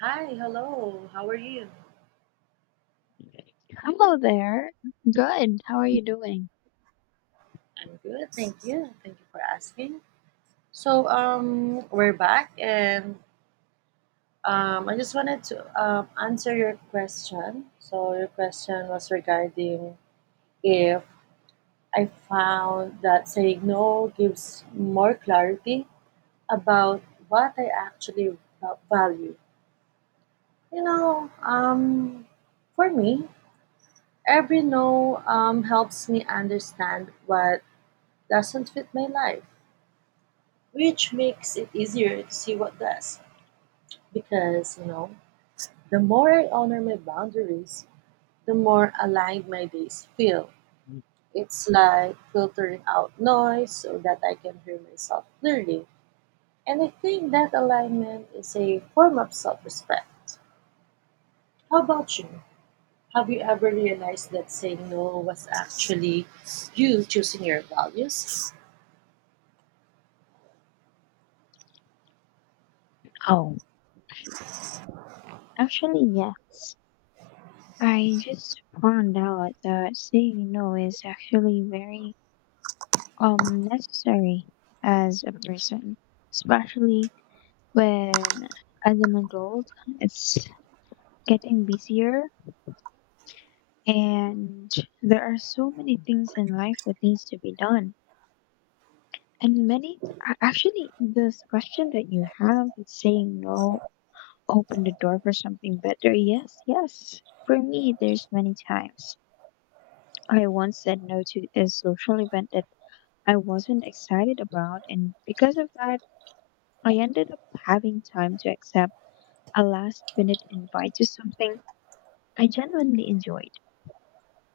Hi, hello. How are you? Hello there. Good. How are you doing? I'm good, thank you. Thank you for asking. So we're back, and I just wanted to answer your question. So, your question was regarding if I found that saying no gives more clarity about what I actually value. You know, um, for me, every no helps me understand what doesn't fit my life, which makes it easier to see what does. Because, you know, the more I honor my boundaries, the more aligned my days feel. It's like filtering out noise so that I can hear myself clearly. And I think that alignment is a form of self respect. How about you? Have you ever realized that saying no was actually you choosing your values? Oh, actually, yes. I just found out that saying no is actually very necessary as a person, especially when as an adult it's getting busier and there are so many things in life that needs to be done. And actually, this question that you have, saying no open the door for something better. Yes, yes. For me, there's many times. I once said no to a social event that I wasn't excited about, and because of that, I ended up having time to accept a last minute invite to something I genuinely enjoyed.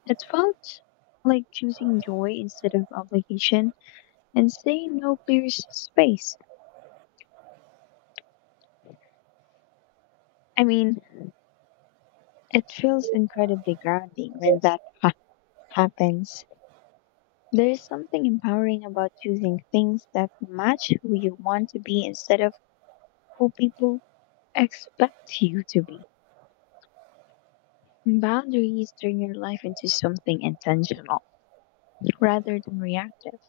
It felt like choosing joy instead of obligation and saying no clears space. I mean, it feels incredibly grounding when happens. There is something empowering about choosing things that match who you want to be instead of who people expect you to be. Boundaries turn your life into something intentional rather than reactive.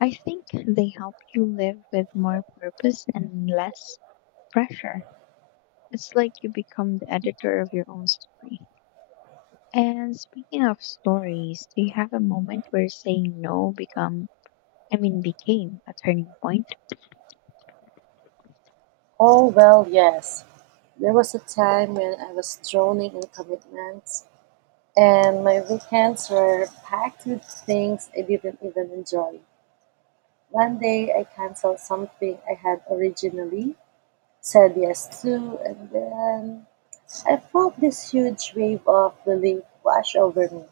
I think they help you live with more purpose and less pressure. It's like you become the editor of your own story. And speaking of stories, do you have a moment where saying no become I mean became a turning point? Oh, well, yes. There was a time when I was drowning in commitments, and my weekends were packed with things I didn't even enjoy. One day I canceled something I had originally said yes to, and then I felt this huge wave of relief wash over me.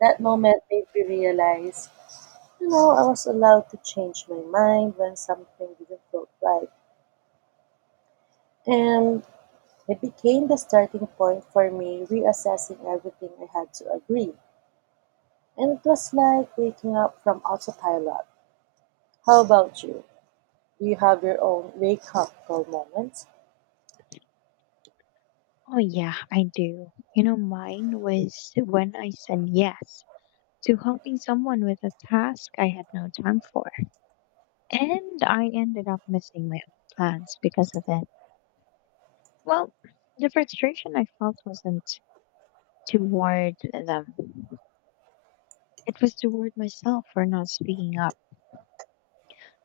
That moment made me realize, I was allowed to change my mind when something didn't feel right. And it became the starting point for me reassessing everything I had to agree. And it was like waking up from autopilot. How about you? Do you have your own wake up call moments? Oh, yeah, I do. You know, mine was when I said yes to helping someone with a task I had no time for. And I ended up missing my own plans because of it. Well, the frustration I felt wasn't toward them, it was toward myself for not speaking up.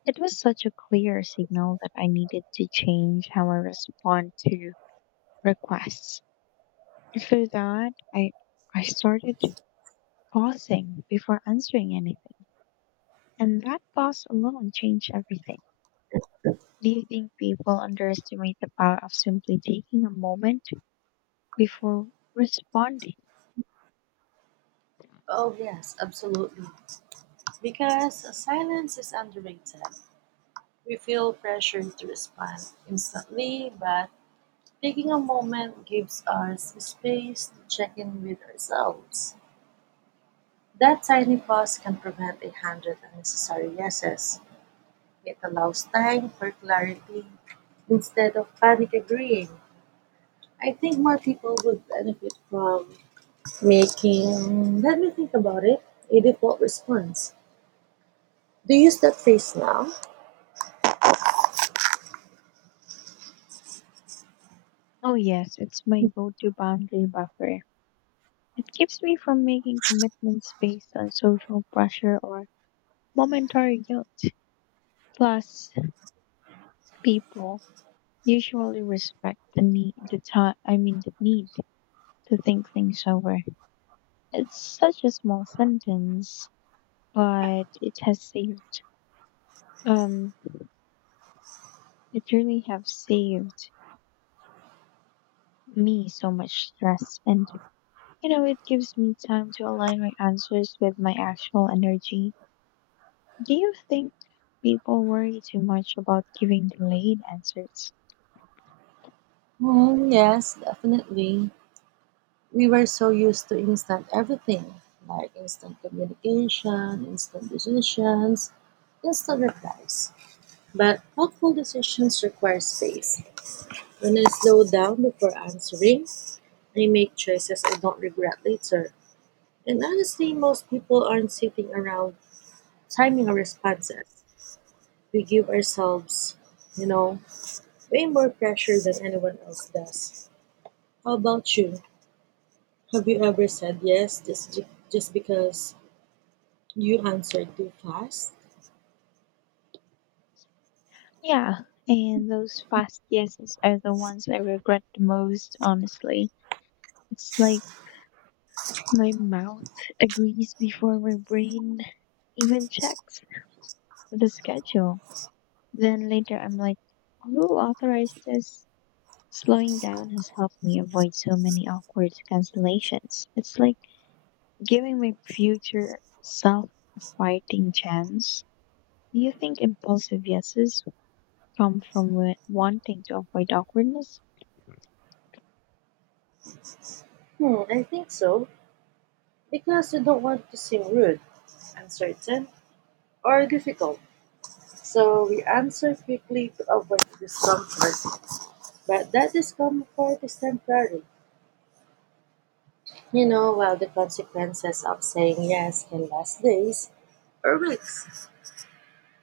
It was such a clear signal that I needed to change how I respond to requests. For that, I started pausing before answering anything. And that pause alone changed everything. Do you think people underestimate the power of simply taking a moment before responding? Oh, yes, absolutely. Because silence is underrated. We feel pressured to respond instantly, but taking a moment gives us space to check in with ourselves. That tiny pause can prevent a hundred unnecessary yeses. It allows time for clarity instead of panic agreeing. I think more people would benefit from making, let me think about it, a default response. Do you use that phrase now? Oh, yes, it's my go to boundary buffer. It keeps me from making commitments based on social pressure or momentary guilt. Plus, people usually respect the need, the time, I mean, the need to think things over. It's such a small sentence, but it has saved um It really have saved me so much stress, and you know it gives me time to align my answers with my actual energy. Do you think people worry too much about giving delayed answers? Hmm, yes, definitely. We were so used to instant everything, like instant communication, instant decisions, instant replies. But thoughtful decisions require space. When I slow down before answering, I make choices I don't regret later. And honestly, most people aren't sitting around timing our responses. We give ourselves, you know, way more pressure than anyone else does. How about you? Have you ever said yes just because you answered too fast? Yeah, and those fast yeses are the ones I regret the most, honestly. It's like my mouth agrees before my brain even checks the schedule. Then later I'm like, who authorized this? Slowing down has helped me avoid so many awkward cancellations. It's like giving my future self a fighting chance. Do you think impulsive yeses come from wanting to avoid awkwardness? Hmm, I think so. Because we don't want to seem rude, uncertain, or difficult. So we answer quickly to avoid discomfort. But that discomfort is temporary. While the consequences of saying yes can last days or weeks.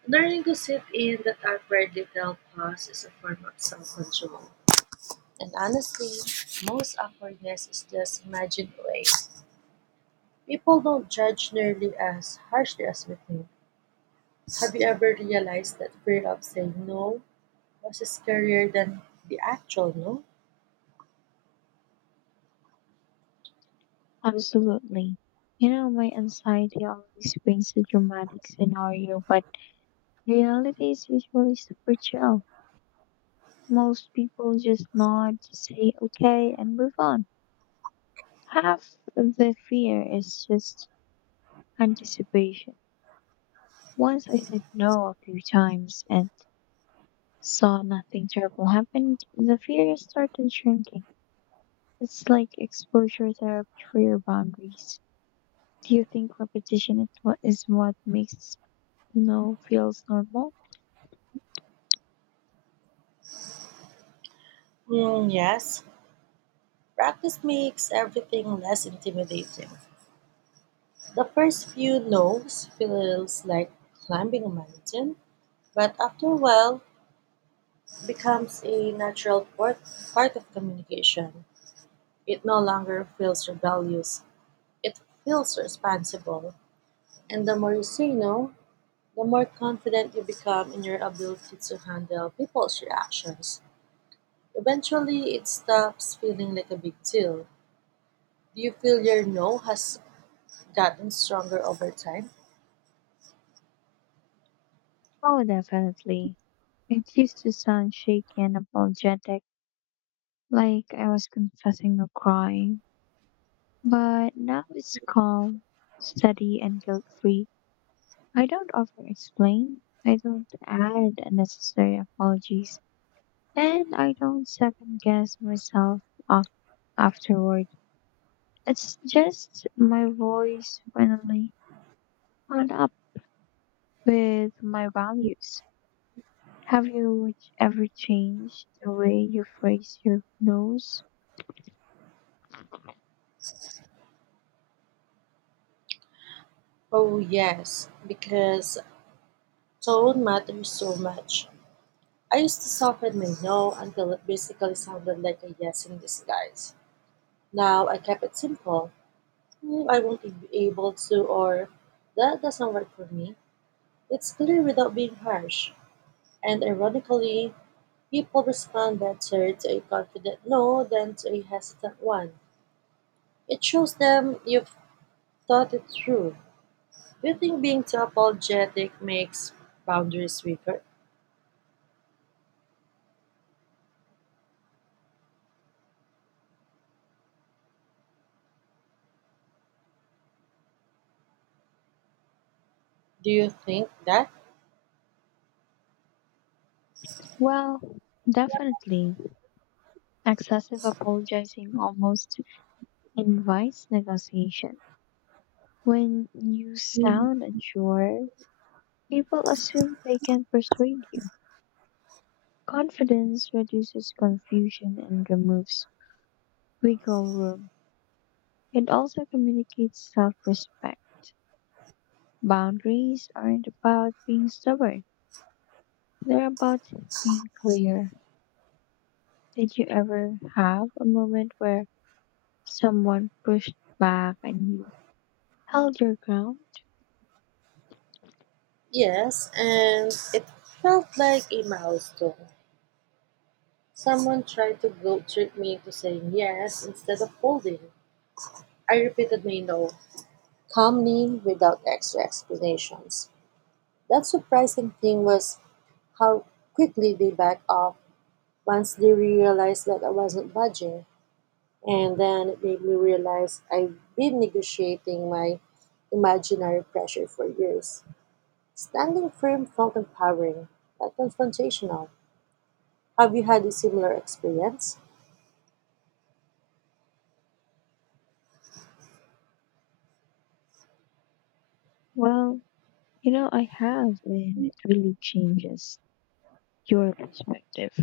Learning to sit in that awkward detailed pause is a form of self control. And honestly, most awkwardness is just imagined away. People don't judge nearly as harshly as we think. Have you ever realized that fear of saying no was scarier than the actual no? Absolutely. You know, my anxiety always brings a dramatic scenario, but reality is usually super chill. Most people just nod, say okay, and move on. Half of the fear is just anticipation. Once I said no a few times and saw nothing terrible happen, the fear started shrinking. It's like exposure therapy for your boundaries. Do you think repetition is what makes no feels normal? Hmm, yes. Practice makes everything less intimidating. The first few no's feels like climbing a mountain, but after a while, becomes a natural part of communication. It no longer feels rebellious, it feels responsible. And the more you say no, the more confident you become in your ability to handle people's reactions. Eventually, it stops feeling like a big deal. Do you feel your no has gotten stronger over time? Oh, definitely. It used to sound shaky and apologetic, like I was confessing a crime. But now it's calm, steady, and guilt free. I don't over explain, I don't add unnecessary apologies, and I don't second guess myself af- afterward. It's just my voice finally caught up with my values. Have you ever changed the way you phrase your no's? Oh, yes, because tone matters so much. I used to soften my no until it basically sounded like a yes in disguise. Now I kept it simple. "Hmm, I won't be able to," or "that doesn't work for me." It's clear without being harsh. And ironically, people respond better to a confident no than to a hesitant one. It shows them you've thought it through. Do you think being too apologetic makes boundaries weaker? Do you think that? Well, definitely. Excessive apologizing almost invites negotiation. When you sound unsure, people assume they can persuade you. Confidence reduces confusion and removes wiggle room. It also communicates self respect. Boundaries aren't about being stubborn, they're about being clear. Did you ever have a moment where someone pushed back and you held your ground? Yes, and it felt like a milestone. Someone tried to guilt trip me into saying yes instead of folding. I repeatedly no, calmly without extra explanations. That surprising thing was how quickly they backed off once they realized that I wasn't budging. And then it made me realize I've been negotiating my imaginary pressure for years. Standing firm felt empowering, but confrontational. Have you had a similar experience? Well, you know, I have, and it really changes your perspective.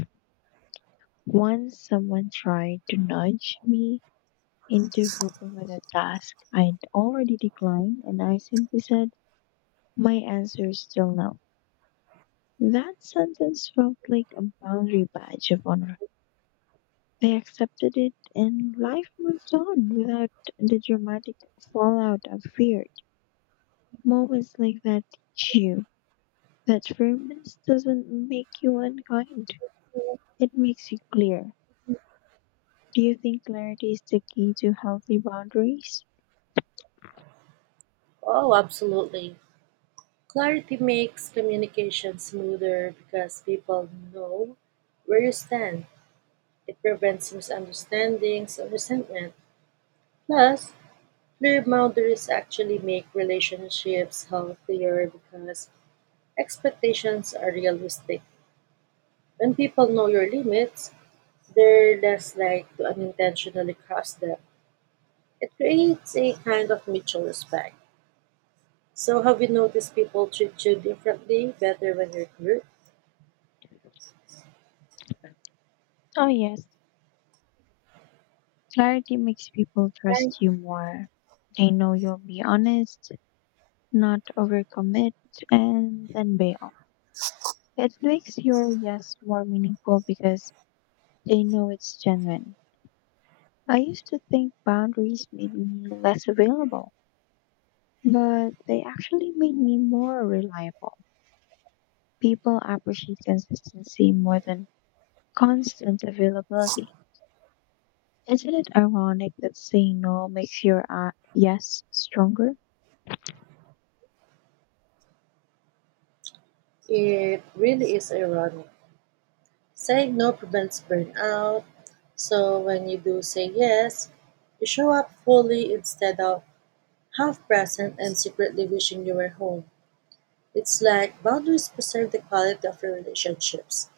Once someone tried to nudge me interviewing with a task I'd already declined, and I simply said, my answer is still no. That sentence felt like a boundary badge of honor. I accepted it, and life moved on without the dramatic fallout I feared. Moments like that teach you that firmness doesn't make you unkind, it makes you clear. Do you think clarity is the key to healthy boundaries? Oh, absolutely. Clarity makes communication smoother because people know where you stand. It prevents misunderstandings and resentment. Plus, clear boundaries actually make relationships healthier because expectations are realistic. When people know your limits, they're less likely to unintentionally cross them. It creates a kind of mutual respect. So, have you noticed people treat you differently better when you're clear? Oh, yes. Clarity makes people trust you more. They know you'll be honest, not overcommit, and then bail. It makes your yes more meaningful because they know it's genuine. I used to think boundaries made me less available, but they actually made me more reliable. People appreciate consistency more than constant availability. Isn't it ironic that saying no makes your yes stronger? It really is ironic. Saying no prevents burnout, so when you do say yes, you show up fully instead of half present and secretly wishing you were home. It's like boundaries preserve the quality of your relationships.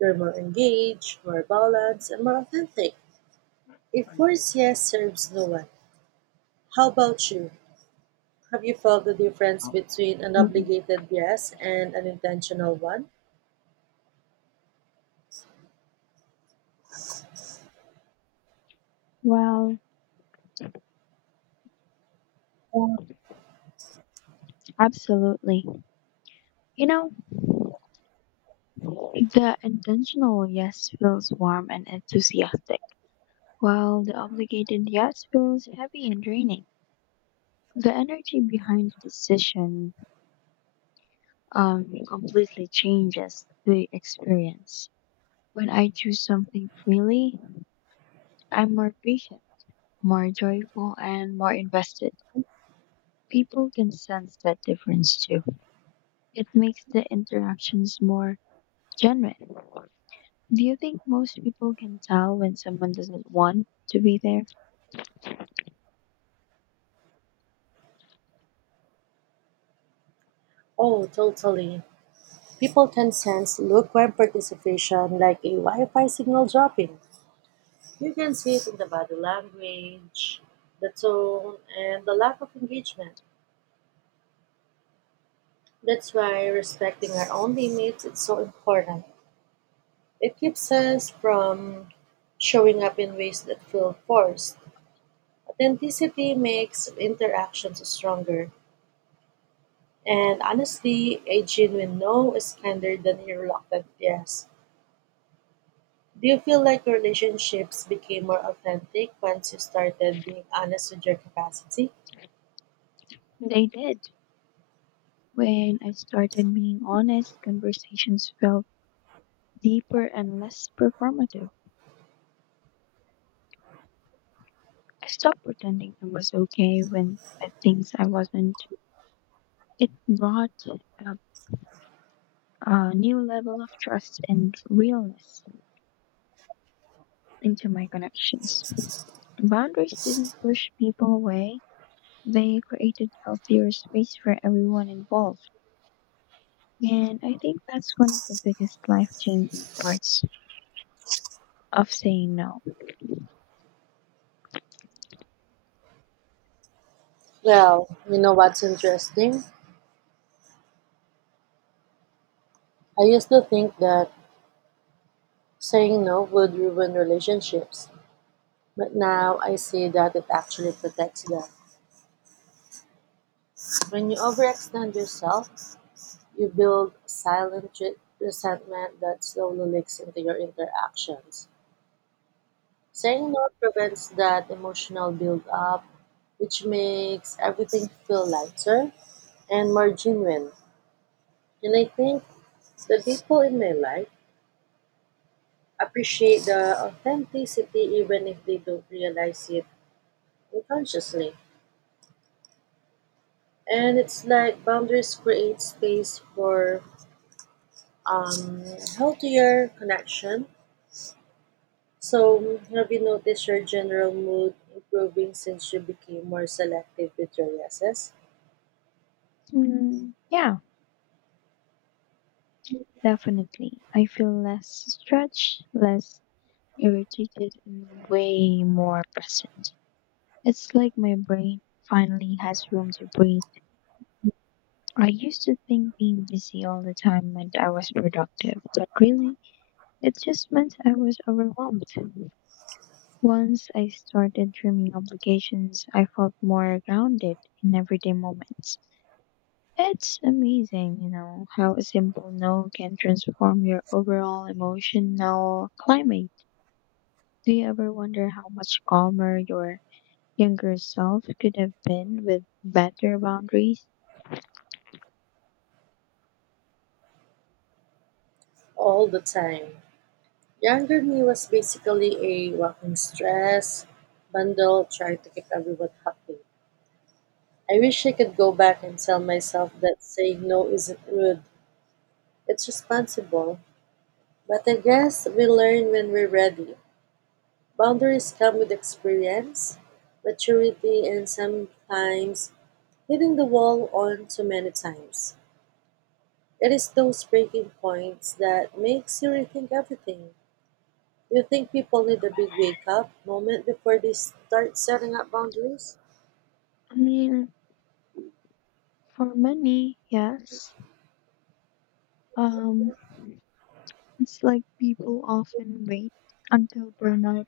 You're more engaged, more balanced, and more authentic. A forced yes serves no one. How about you? Have you felt the difference between an Mm-mm. obligated yes and an intentional one? Well, absolutely. You know, the intentional yes feels warm and enthusiastic, while the obligated yes feels heavy and draining. The energy behind the decision completely changes the experience. When I choose something freely, I'm more patient, more joyful, and more invested. People can sense that difference too. It makes the interactions more genuine. Do you think most people can tell when someone doesn't want to be there? Oh, totally. People can sense lukewarm participation like a Wi Fi signal dropping. You can see it in the body language, the tone, and the lack of engagement. That's why respecting our own limits is so important. It keeps us from showing up in ways that feel forced. Authenticity makes interactions stronger. And honestly, a genuine no is kinder than a reluctant yes. Do you feel like your relationships became more authentic once you started being honest with your capacity? They did. When I started being honest, conversations felt deeper and less performative. I stopped pretending I was okay when at things I wasn't. It brought a, a new level of trust and realness into my connections. Boundaries didn't push people away, they created healthier space for everyone involved. And I think that's one of the biggest life changing parts of saying no. Well, you know what's interesting? I used to think that saying no would ruin relationships, but now I see that it actually protects them. When you overextend yourself, you build silent resentment that slowly leaks into your interactions. Saying no prevents that emotional build up, which makes everything feel lighter and more genuine. And I think the people in my life appreciate the authenticity even if they don't realize it unconsciously. And it's like boundaries create space for um, healthier connection. So, have you noticed your general mood improving since you became more selective with your yeses? Mm, yeah, definitely. I feel less stretched, less irritated, and way more present. It's like my brain finally has room to breathe. I used to think being busy all the time meant I was productive, but really, it just meant I was overwhelmed. Once I started trimming obligations, I felt more grounded in everyday moments. It's amazing, you know, how a simple no can transform your overall emotional climate. Do you ever wonder how much calmer your younger self could have been with better boundaries? All the time. Younger me was basically a walking stress bundle trying to keep everyone happy. I wish I could go back and tell myself that saying no isn't rude, it's responsible. But I guess we learn when we're ready. Boundaries come with experience, maturity, and sometimes hitting the wall on too many times. It is those breaking points that makes you rethink everything. Do you think people need a big wake up moment before they start setting up boundaries? I mean, for many, yes. Um, It's like people often wait until burnout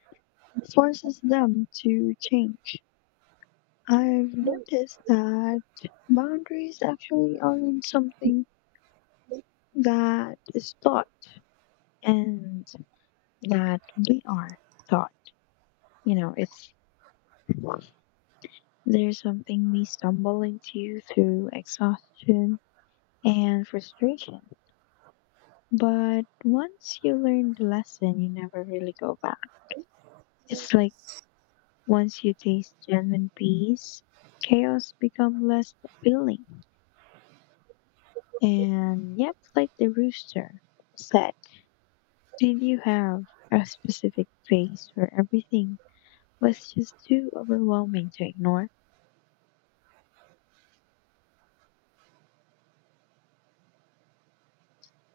forces them to change. I've noticed that boundaries actually aren't something that is taught and that we are taught. You know, it's there's something we stumble into through exhaustion and frustration. But once you learn the lesson, you never really go back. It's like once you taste genuine peace, chaos become less appealing. And yep, like the rooster said, did you have a specific phase where everything was just too overwhelming to ignore?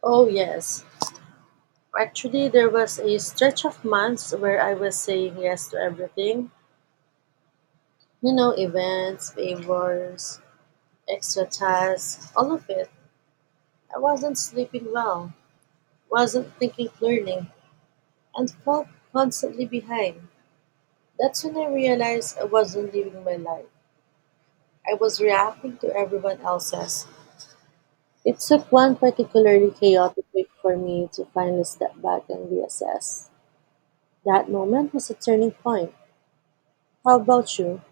Oh, yes. Actually, there was a stretch of months where I was saying yes to everything. You know, events, favors, extra tasks, all of it. I wasn't sleeping well, wasn't thinking clearly, and felt constantly behind. That's when I realized I wasn't living my life. I was reacting to everyone else's. It took one particularly chaotic week for me to finally step back and reassess. That moment was a turning point. How about you?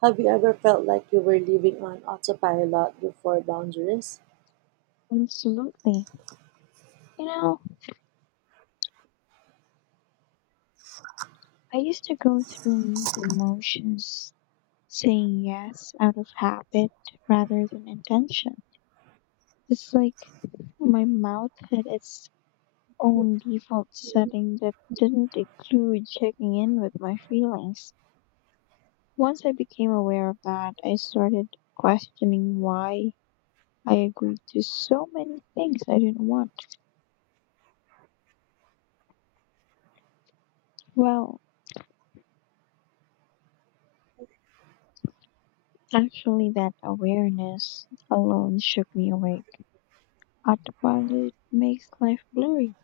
Have you ever felt like you were living on autopilot before boundaries? Absolutely. You know, I used to go through the motions saying yes out of habit rather than intention. It's like my mouth had its own default setting that didn't include checking in with my feelings. Once I became aware of that, I started questioning why I agreed to so many things I didn't want. Well, actually, that awareness alone shook me awake. Autopilot makes life blurry.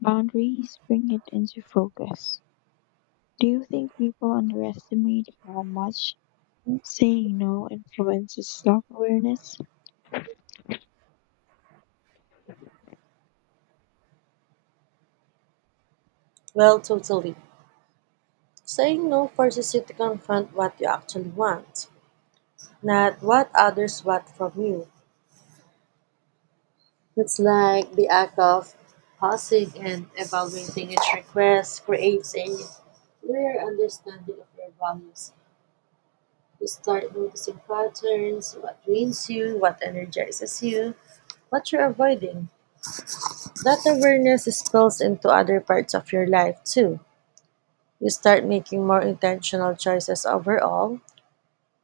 Boundaries bring it into focus. Do you think people underestimate how much saying no influences self awareness? Well, totally. Saying no forces you to confront what you actually want, not what others want from you. It's like the act of pausing and evaluating each request creates a clear understanding of your values. You start noticing patterns, what drains you, what energizes you, what you're avoiding. That awareness spills into other parts of your life too. You start making more intentional choices overall.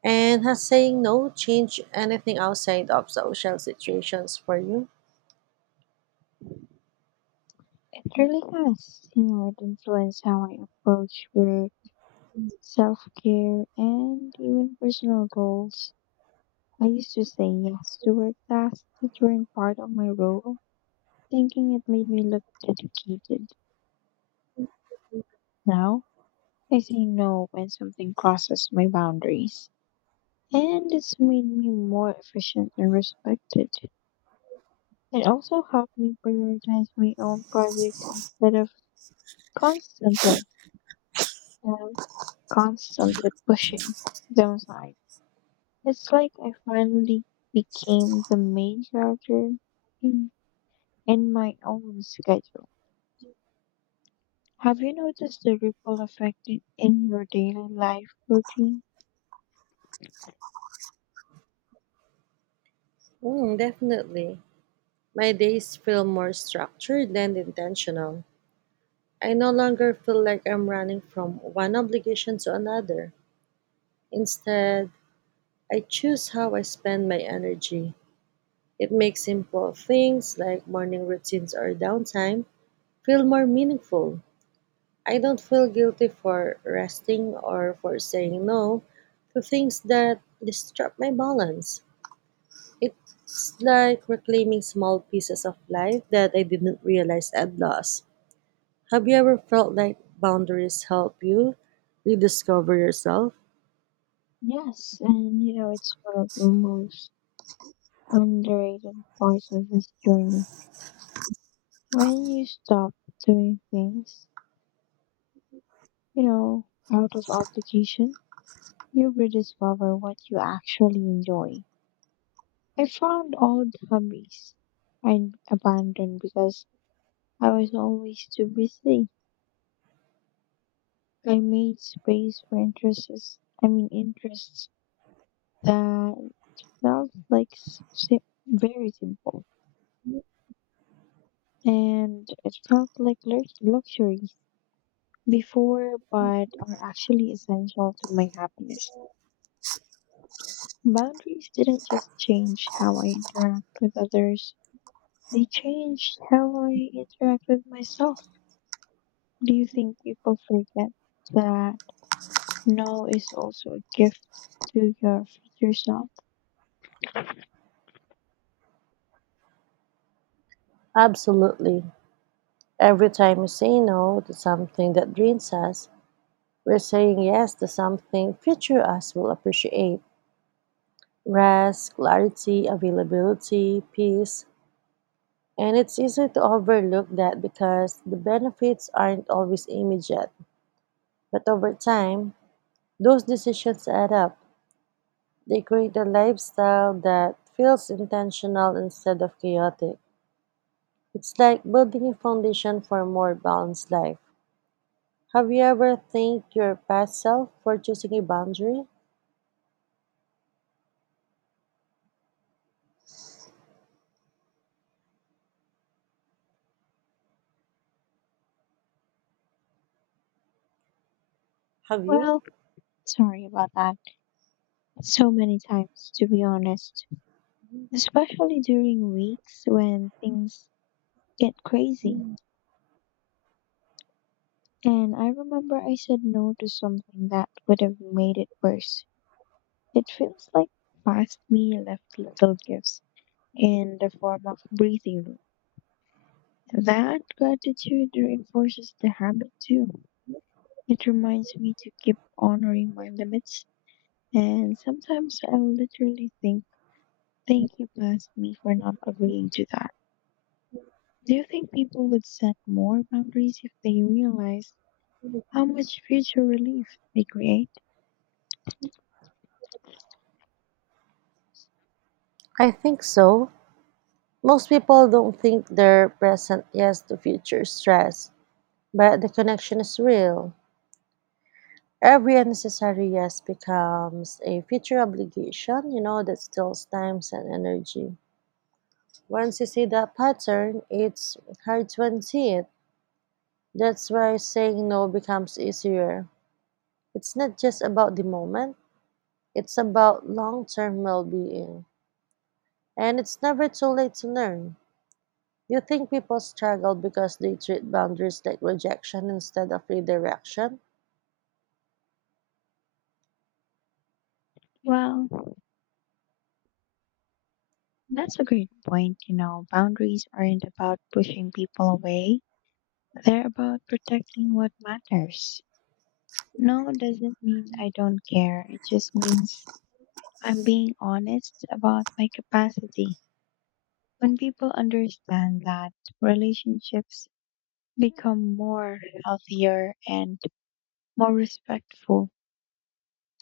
And has saying no changed anything outside of social situations for you? It really has. You know, it influenced how I approach work, self care, and even personal goals. I used to say yes to work tasks that weren't part of my role, thinking it made me look dedicated. Now, I say no when something crosses my boundaries. And it's made me more efficient and respected. It also helped me prioritize my own projects instead of constantly, um, constantly pushing them aside. It's like I finally became the main character in, in my own schedule. Have you noticed the ripple effect in your daily life routine? Mm, definitely. My days feel more structured and intentional. I no longer feel like I'm running from one obligation to another. Instead, I choose how I spend my energy. It makes simple things like morning routines or downtime feel more meaningful. I don't feel guilty for resting or for saying no to things that disrupt my balance. It's like reclaiming small pieces of life that I didn't realize I'd lost. Have you ever felt like boundaries help you rediscover yourself? Yes, and you know, it's one of the most underrated parts of this journey. When you stop doing things, you know, out of obligation, you rediscover what you actually enjoy. I found old hobbies I abandoned because I was always too busy. I made space for interests that felt like very simple, and it felt like luxuries before, but are actually essential to my happiness. Boundaries didn't just change how I interact with others; they changed how I interact with myself. Do you think people forget that no is also a gift to your future self? Absolutely. Every time we say no to something that drains us, we're saying yes to something future us will appreciate. Rest, clarity, availability, peace. And it's easy to overlook that because the benefits aren't always immediate. But over time, those decisions add up. They create a lifestyle that feels intentional instead of chaotic. It's like building a foundation for a more balanced life. Have you ever thanked your past self for choosing a boundary? Have you? Well, sorry about that. So many times, to be honest, especially during weeks when things get crazy. And I remember I said no to something that would have made it worse. It feels like past me left little gifts in the form of breathing room. That gratitude reinforces the habit too. It reminds me to keep honoring my limits. And sometimes I'll literally think, thank you, bless me, for not agreeing to that. Do you think people would set more boundaries if they realized how much future relief they create? I think so. Most people don't think they're present yes to future stress, but the connection is real. Every unnecessary yes becomes a future obligation, that steals time and energy. Once you see that pattern, it's hard to unsee it. That's why saying no becomes easier. It's not just about the moment, it's about long term well being. And it's never too late to learn. You think people struggle because they treat boundaries like rejection instead of redirection? Well, that's a great point. You know, boundaries aren't about pushing people away, they're about protecting what matters. No doesn't mean I don't care, it just means I'm being honest about my capacity. When people understand that, relationships become more healthier and more respectful.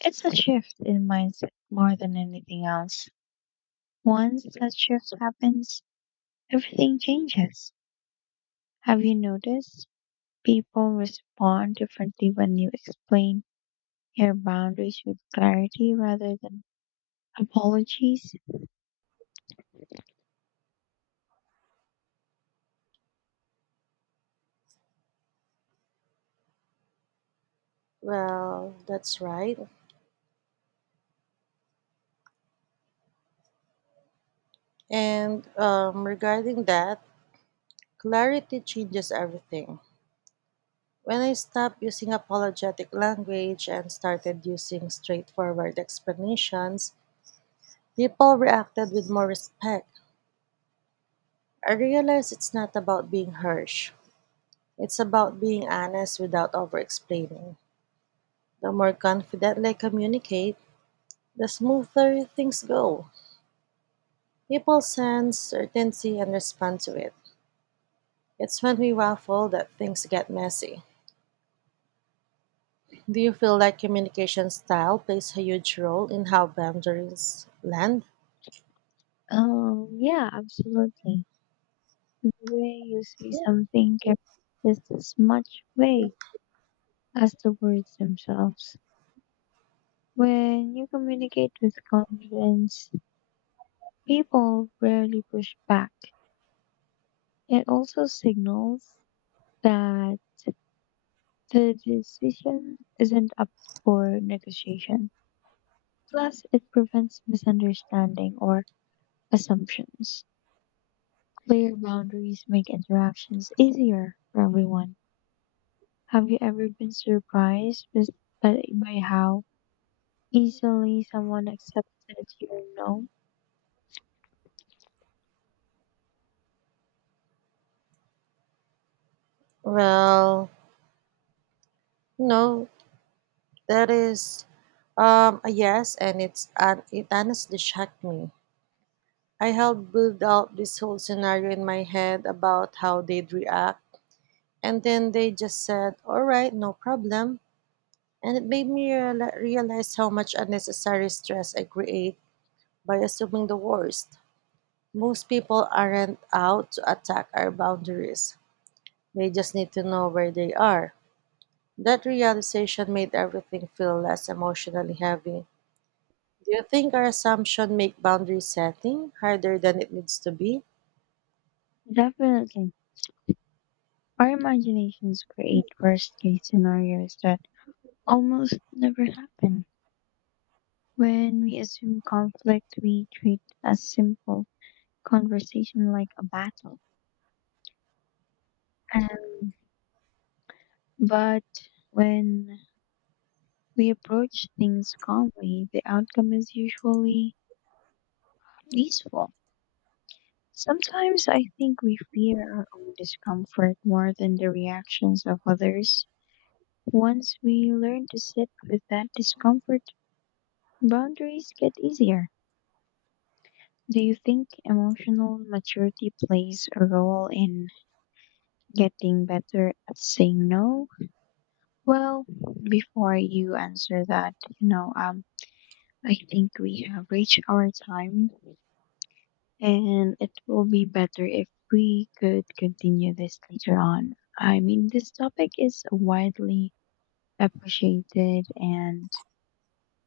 It's a shift in mindset more than anything else. Once that shift happens, everything changes. Have you noticed people respond differently when you explain your boundaries with clarity rather than apologies? Well, that's right. And regarding that, clarity changes everything. When I stopped using apologetic language and started using straightforward explanations, people reacted with more respect. I realized it's not about being harsh, it's about being honest without over explaining. The more confidently I communicate, the smoother things go. People sense certainty and respond to it. It's when we waffle that things get messy. Do you feel like communication style plays a huge role in how boundaries land? Oh, yeah, absolutely. The way you say something can be just as much weight as the words themselves. When you communicate with confidence, people rarely push back. It also signals that the decision isn't up for negotiation. Plus, it prevents misunderstanding or assumptions. Clear boundaries make interactions easier for everyone. Have you ever been surprised by how easily someone accepted your no? Well, no, that is a yes, and it honestly shocked me. I helped build out this whole scenario in my head about how they'd react, and then they just said, "All right, no problem," and it made me realize how much unnecessary stress I create by assuming the worst. Most people aren't out to attack our boundaries. They just need to know where they are. That realization made everything feel less emotionally heavy. Do you think our assumption make boundary setting harder than it needs to be? Definitely. Our imaginations create worst case scenarios that almost never happen. When we assume conflict, we treat a simple conversation like a battle. Um, but when we approach things calmly, the outcome is usually peaceful. Sometimes I think we fear our own discomfort more than the reactions of others. Once we learn to sit with that discomfort, boundaries get easier. Do you think emotional maturity plays a role in getting better at saying no? Well, before you answer that, you know, I think we have reached our time and it will be better if we could continue this later on. I mean, this topic is widely appreciated and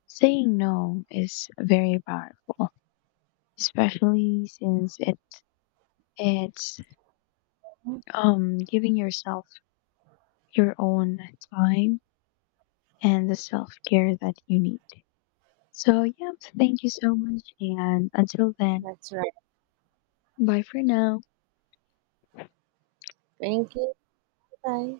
saying no is very powerful, especially since it it's Mm, um giving yourself your own time and the self-care that you need. So, yep, thank you so much. And until then, that's right. bye for now. Thank you. Bye.